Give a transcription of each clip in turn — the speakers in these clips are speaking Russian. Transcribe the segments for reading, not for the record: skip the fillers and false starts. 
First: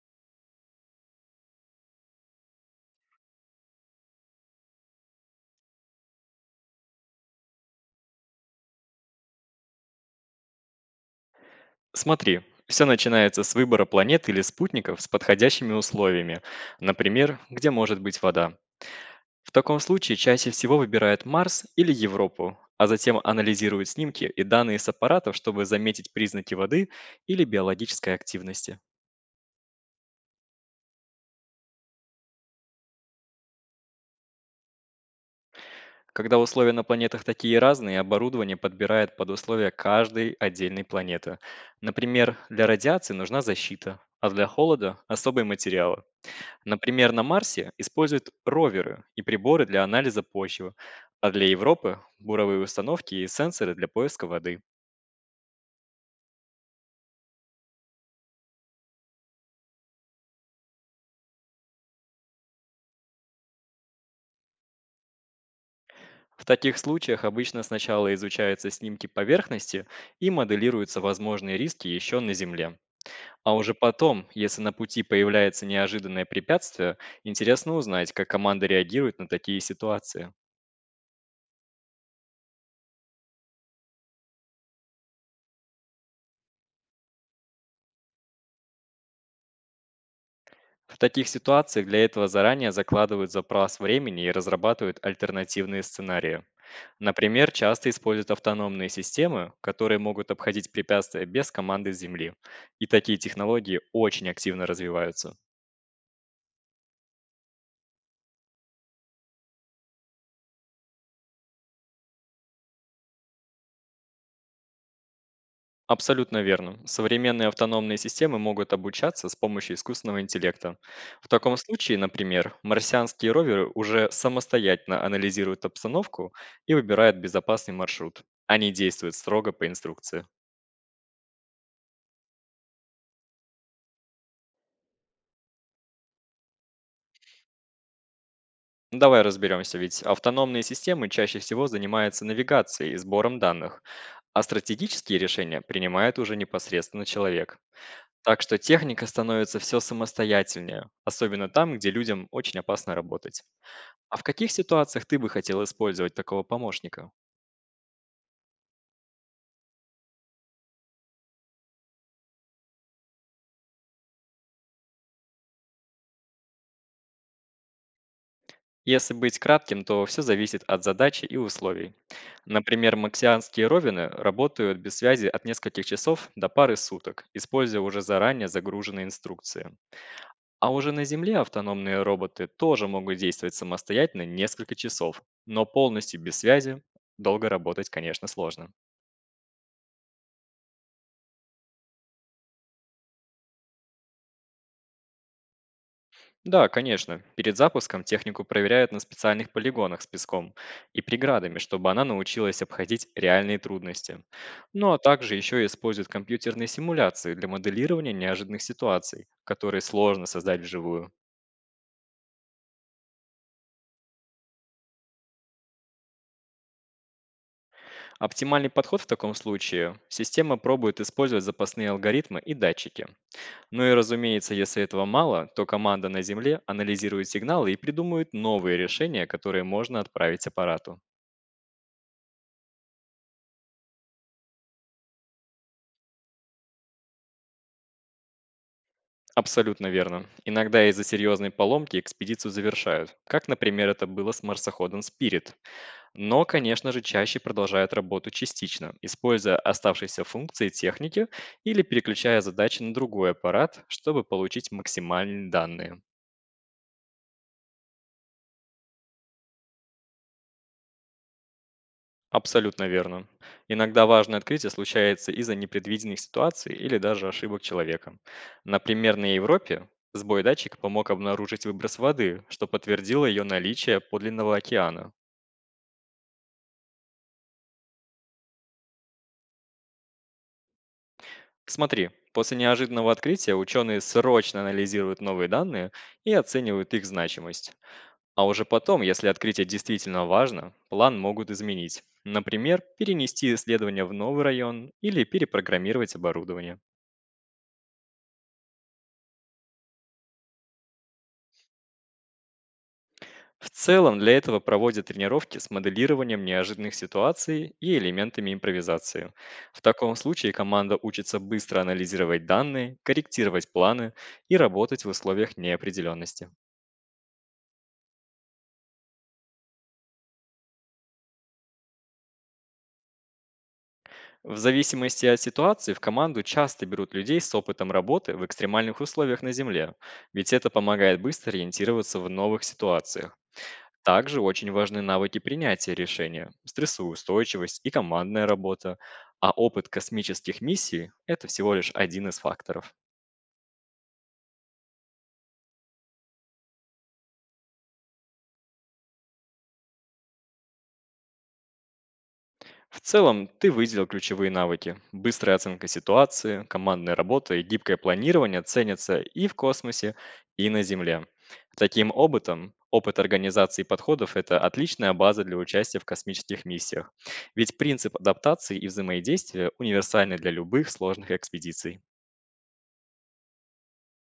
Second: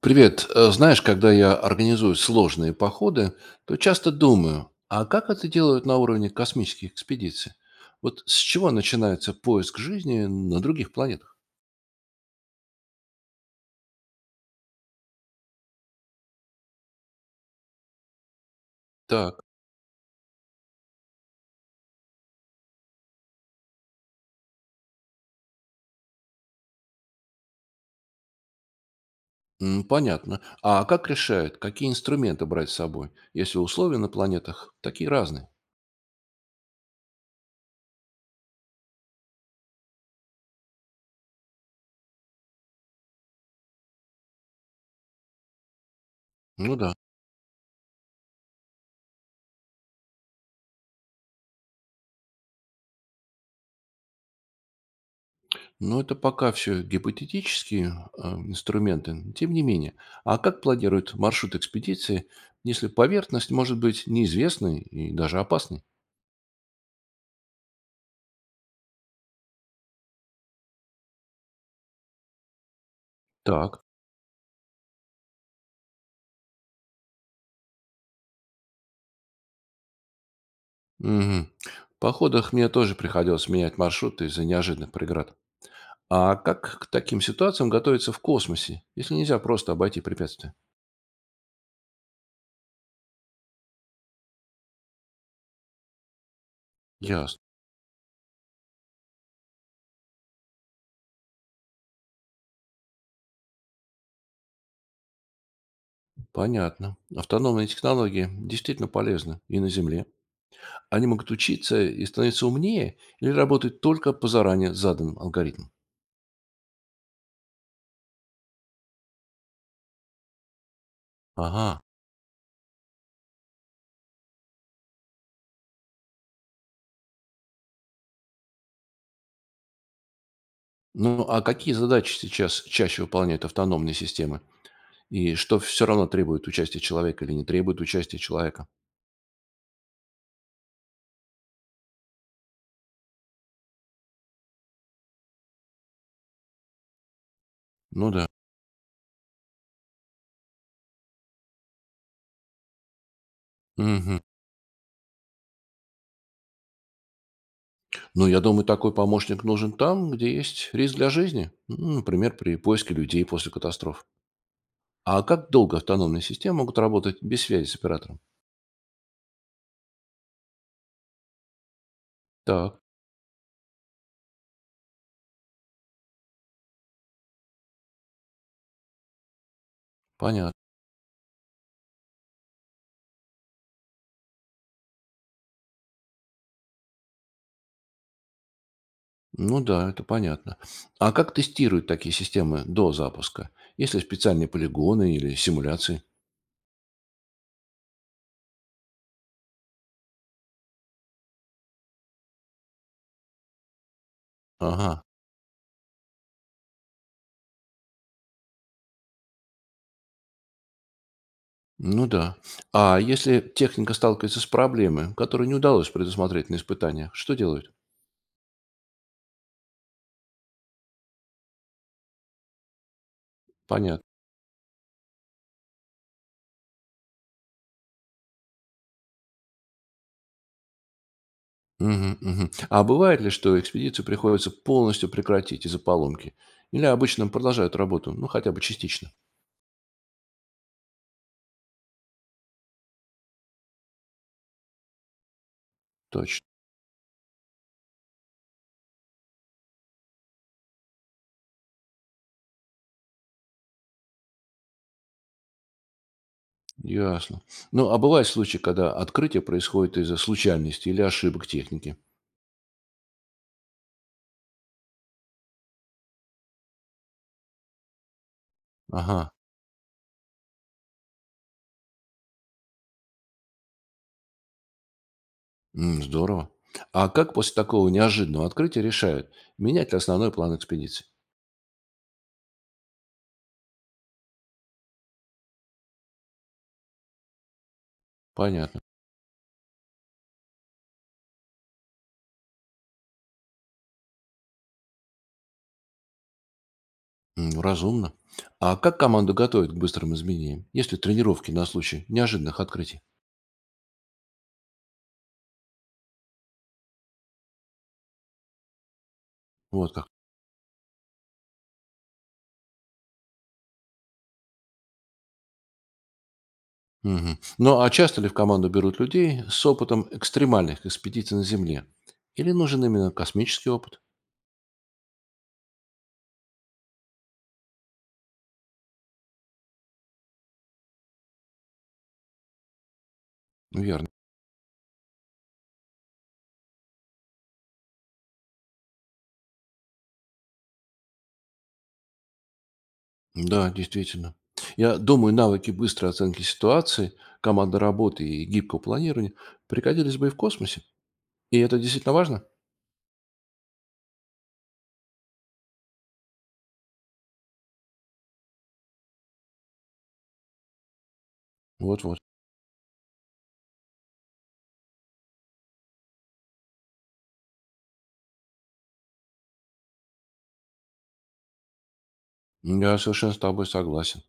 Привет. Знаешь, когда я организую сложные походы, то часто думаю, а как это делают на уровне космических экспедиций? Вот с чего начинается поиск жизни на других планетах? Смотри, все начинается с выбора планет или спутников с подходящими условиями, например, где может быть вода. Так, В таком случае чаще всего выбирают Марс или Европу, а затем анализируют снимки и данные с аппаратов, чтобы заметить признаки воды или биологической активности. м, понятно. А как решают, какие инструменты брать с собой, если условия на планетах такие разные? Когда условия на планетах такие разные, оборудование подбирает под условия каждой отдельной планеты. Например, для радиации нужна защита, а для холода – особые материалы. Ну да, Например, на Марсе используют роверы и приборы для анализа почвы, а для Европы – буровые установки и сенсоры для поиска воды. но это пока все гипотетические инструменты, тем не менее. А как планируют маршрут экспедиции, если поверхность может быть неизвестной и даже опасной? В таких случаях обычно сначала изучаются снимки поверхности и моделируются возможные риски еще на Земле. А уже Так. потом, если на пути появляется неожиданное препятствие, интересно узнать, как команда реагирует на такие ситуации. Мгм. В походах мне тоже приходилось менять маршруты из-за неожиданных преград. А как к таким ситуациям готовиться в космосе, если нельзя просто обойти препятствия? В таких ситуациях для этого заранее закладывают запас времени и разрабатывают альтернативные сценарии. Ясно. Например, часто используют автономные системы, которые могут обходить препятствия без команды с Земли. И такие технологии очень активно развиваются. Понятно. Автономные технологии действительно полезны и на Земле. Они могут учиться и становиться умнее или работать только по заранее заданным алгоритмам. Абсолютно верно. Современные автономные системы могут обучаться с помощью искусственного интеллекта. В таком Ага. случае, например, марсианские роверы уже самостоятельно анализируют обстановку и выбирают безопасный маршрут. Они действуют строго по инструкции. Ну а какие задачи сейчас чаще выполняют автономные системы? И что все равно требует участия человека или не требует участия человека? Ну, давай разберемся, ведь автономные системы чаще всего занимаются навигацией и сбором данных, а стратегические решения принимает уже непосредственно человек. Ну да. Так что техника становится все самостоятельнее, особенно там, где людям очень опасно работать. А Мгм. в каких ситуациях ты бы хотел использовать такого помощника? Ну, я думаю, такой помощник нужен там, где есть риск для жизни, ну, например, при поиске людей после катастроф. А как долго автономные системы могут работать без связи с оператором? Если быть кратким, то все зависит от задачи и условий. Так, Например, максианские ровины работают без связи от нескольких часов до пары суток, используя уже заранее загруженные инструкции. понятно. А уже на Земле автономные роботы тоже могут действовать самостоятельно несколько часов, но полностью без связи долго работать, конечно, сложно. Ну да, это понятно. А как тестируют такие системы до запуска? Есть ли специальные полигоны или симуляции? Да, конечно, перед запуском технику проверяют на специальных полигонах с песком и преградами, чтобы она научилась обходить реальные трудности. Ну а Ага, также еще используют компьютерные симуляции для моделирования неожиданных ситуаций, которые сложно создать вживую. ну да. А если техника сталкивается с проблемой, которую не удалось предусмотреть на испытаниях, что делают? Оптимальный подход в таком случае – система пробует использовать запасные алгоритмы и датчики. Ну и Понятно. разумеется, если этого мало, то команда на Земле анализирует сигналы и придумывает новые решения, которые можно отправить аппарату. Мгм, мгм. А бывает ли, что экспедицию приходится полностью прекратить из-за поломки? Или обычно продолжают работу, ну, хотя бы частично? Абсолютно верно. Иногда из-за серьезной поломки экспедицию завершают, как, например, это было с марсоходом Spirit. Но, Точно, конечно же, чаще продолжают работу частично, используя оставшиеся функции техники или переключая задачи на другой аппарат, чтобы получить максимальные данные. ясно. Ну, а бывают случаи, когда открытие происходит из-за случайности или ошибок техники? Абсолютно верно. Иногда важное открытие случается из-за непредвиденных ситуаций или даже ошибок человека. Например, Ага, на Европе сбой датчика помог обнаружить выброс воды, что подтвердило ее наличие подлинного океана. м, здорово. А как после такого неожиданного открытия решают, менять ли основной план экспедиции? Смотри, после неожиданного открытия ученые срочно анализируют новые данные и оценивают их значимость. А уже Понятно. потом, если открытие действительно важно, план могут изменить. Например, перенести исследование в новый район или перепрограммировать оборудование. М, разумно. А как команду готовят к быстрым изменениям, если тренировки на случай неожиданных открытий? В целом для этого проводят тренировки с моделированием неожиданных ситуаций и элементами импровизации. В Вот как. таком случае команда учится быстро анализировать данные, корректировать планы и работать в условиях неопределенности. Мгм. Ну а часто ли в команду берут людей с опытом экстремальных экспедиций на Земле? Или нужен именно космический опыт? В зависимости от ситуации в команду часто берут людей с опытом работы в экстремальных условиях на Земле, ведь это помогает быстро ориентироваться в новых ситуациях. Верно. Также очень важны навыки принятия решения, стрессоустойчивость и командная работа, а опыт космических миссий – это всего лишь один из факторов. Да, действительно. Я думаю, навыки быстрой оценки ситуации, команды работы и гибкого планирования пригодились бы и в космосе. И это действительно важно? В целом, ты выделил ключевые навыки. Быстрая оценка ситуации, командная работа и гибкое планирование ценятся и в космосе, и на Земле. Таким Вот-вот. опытом, опыт организации подходов – это отличная база для участия в космических миссиях. Ведь принцип адаптации и взаимодействия универсальны для любых сложных экспедиций. Я совершенно с тобой согласен.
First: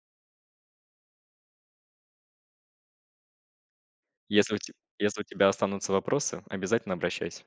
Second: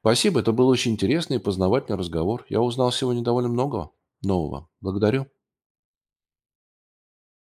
Спасибо, это был очень интересный и познавательный разговор. Я узнал сегодня довольно много Если у нового. те если у Благодарю. тебя останутся вопросы, обязательно обращайся.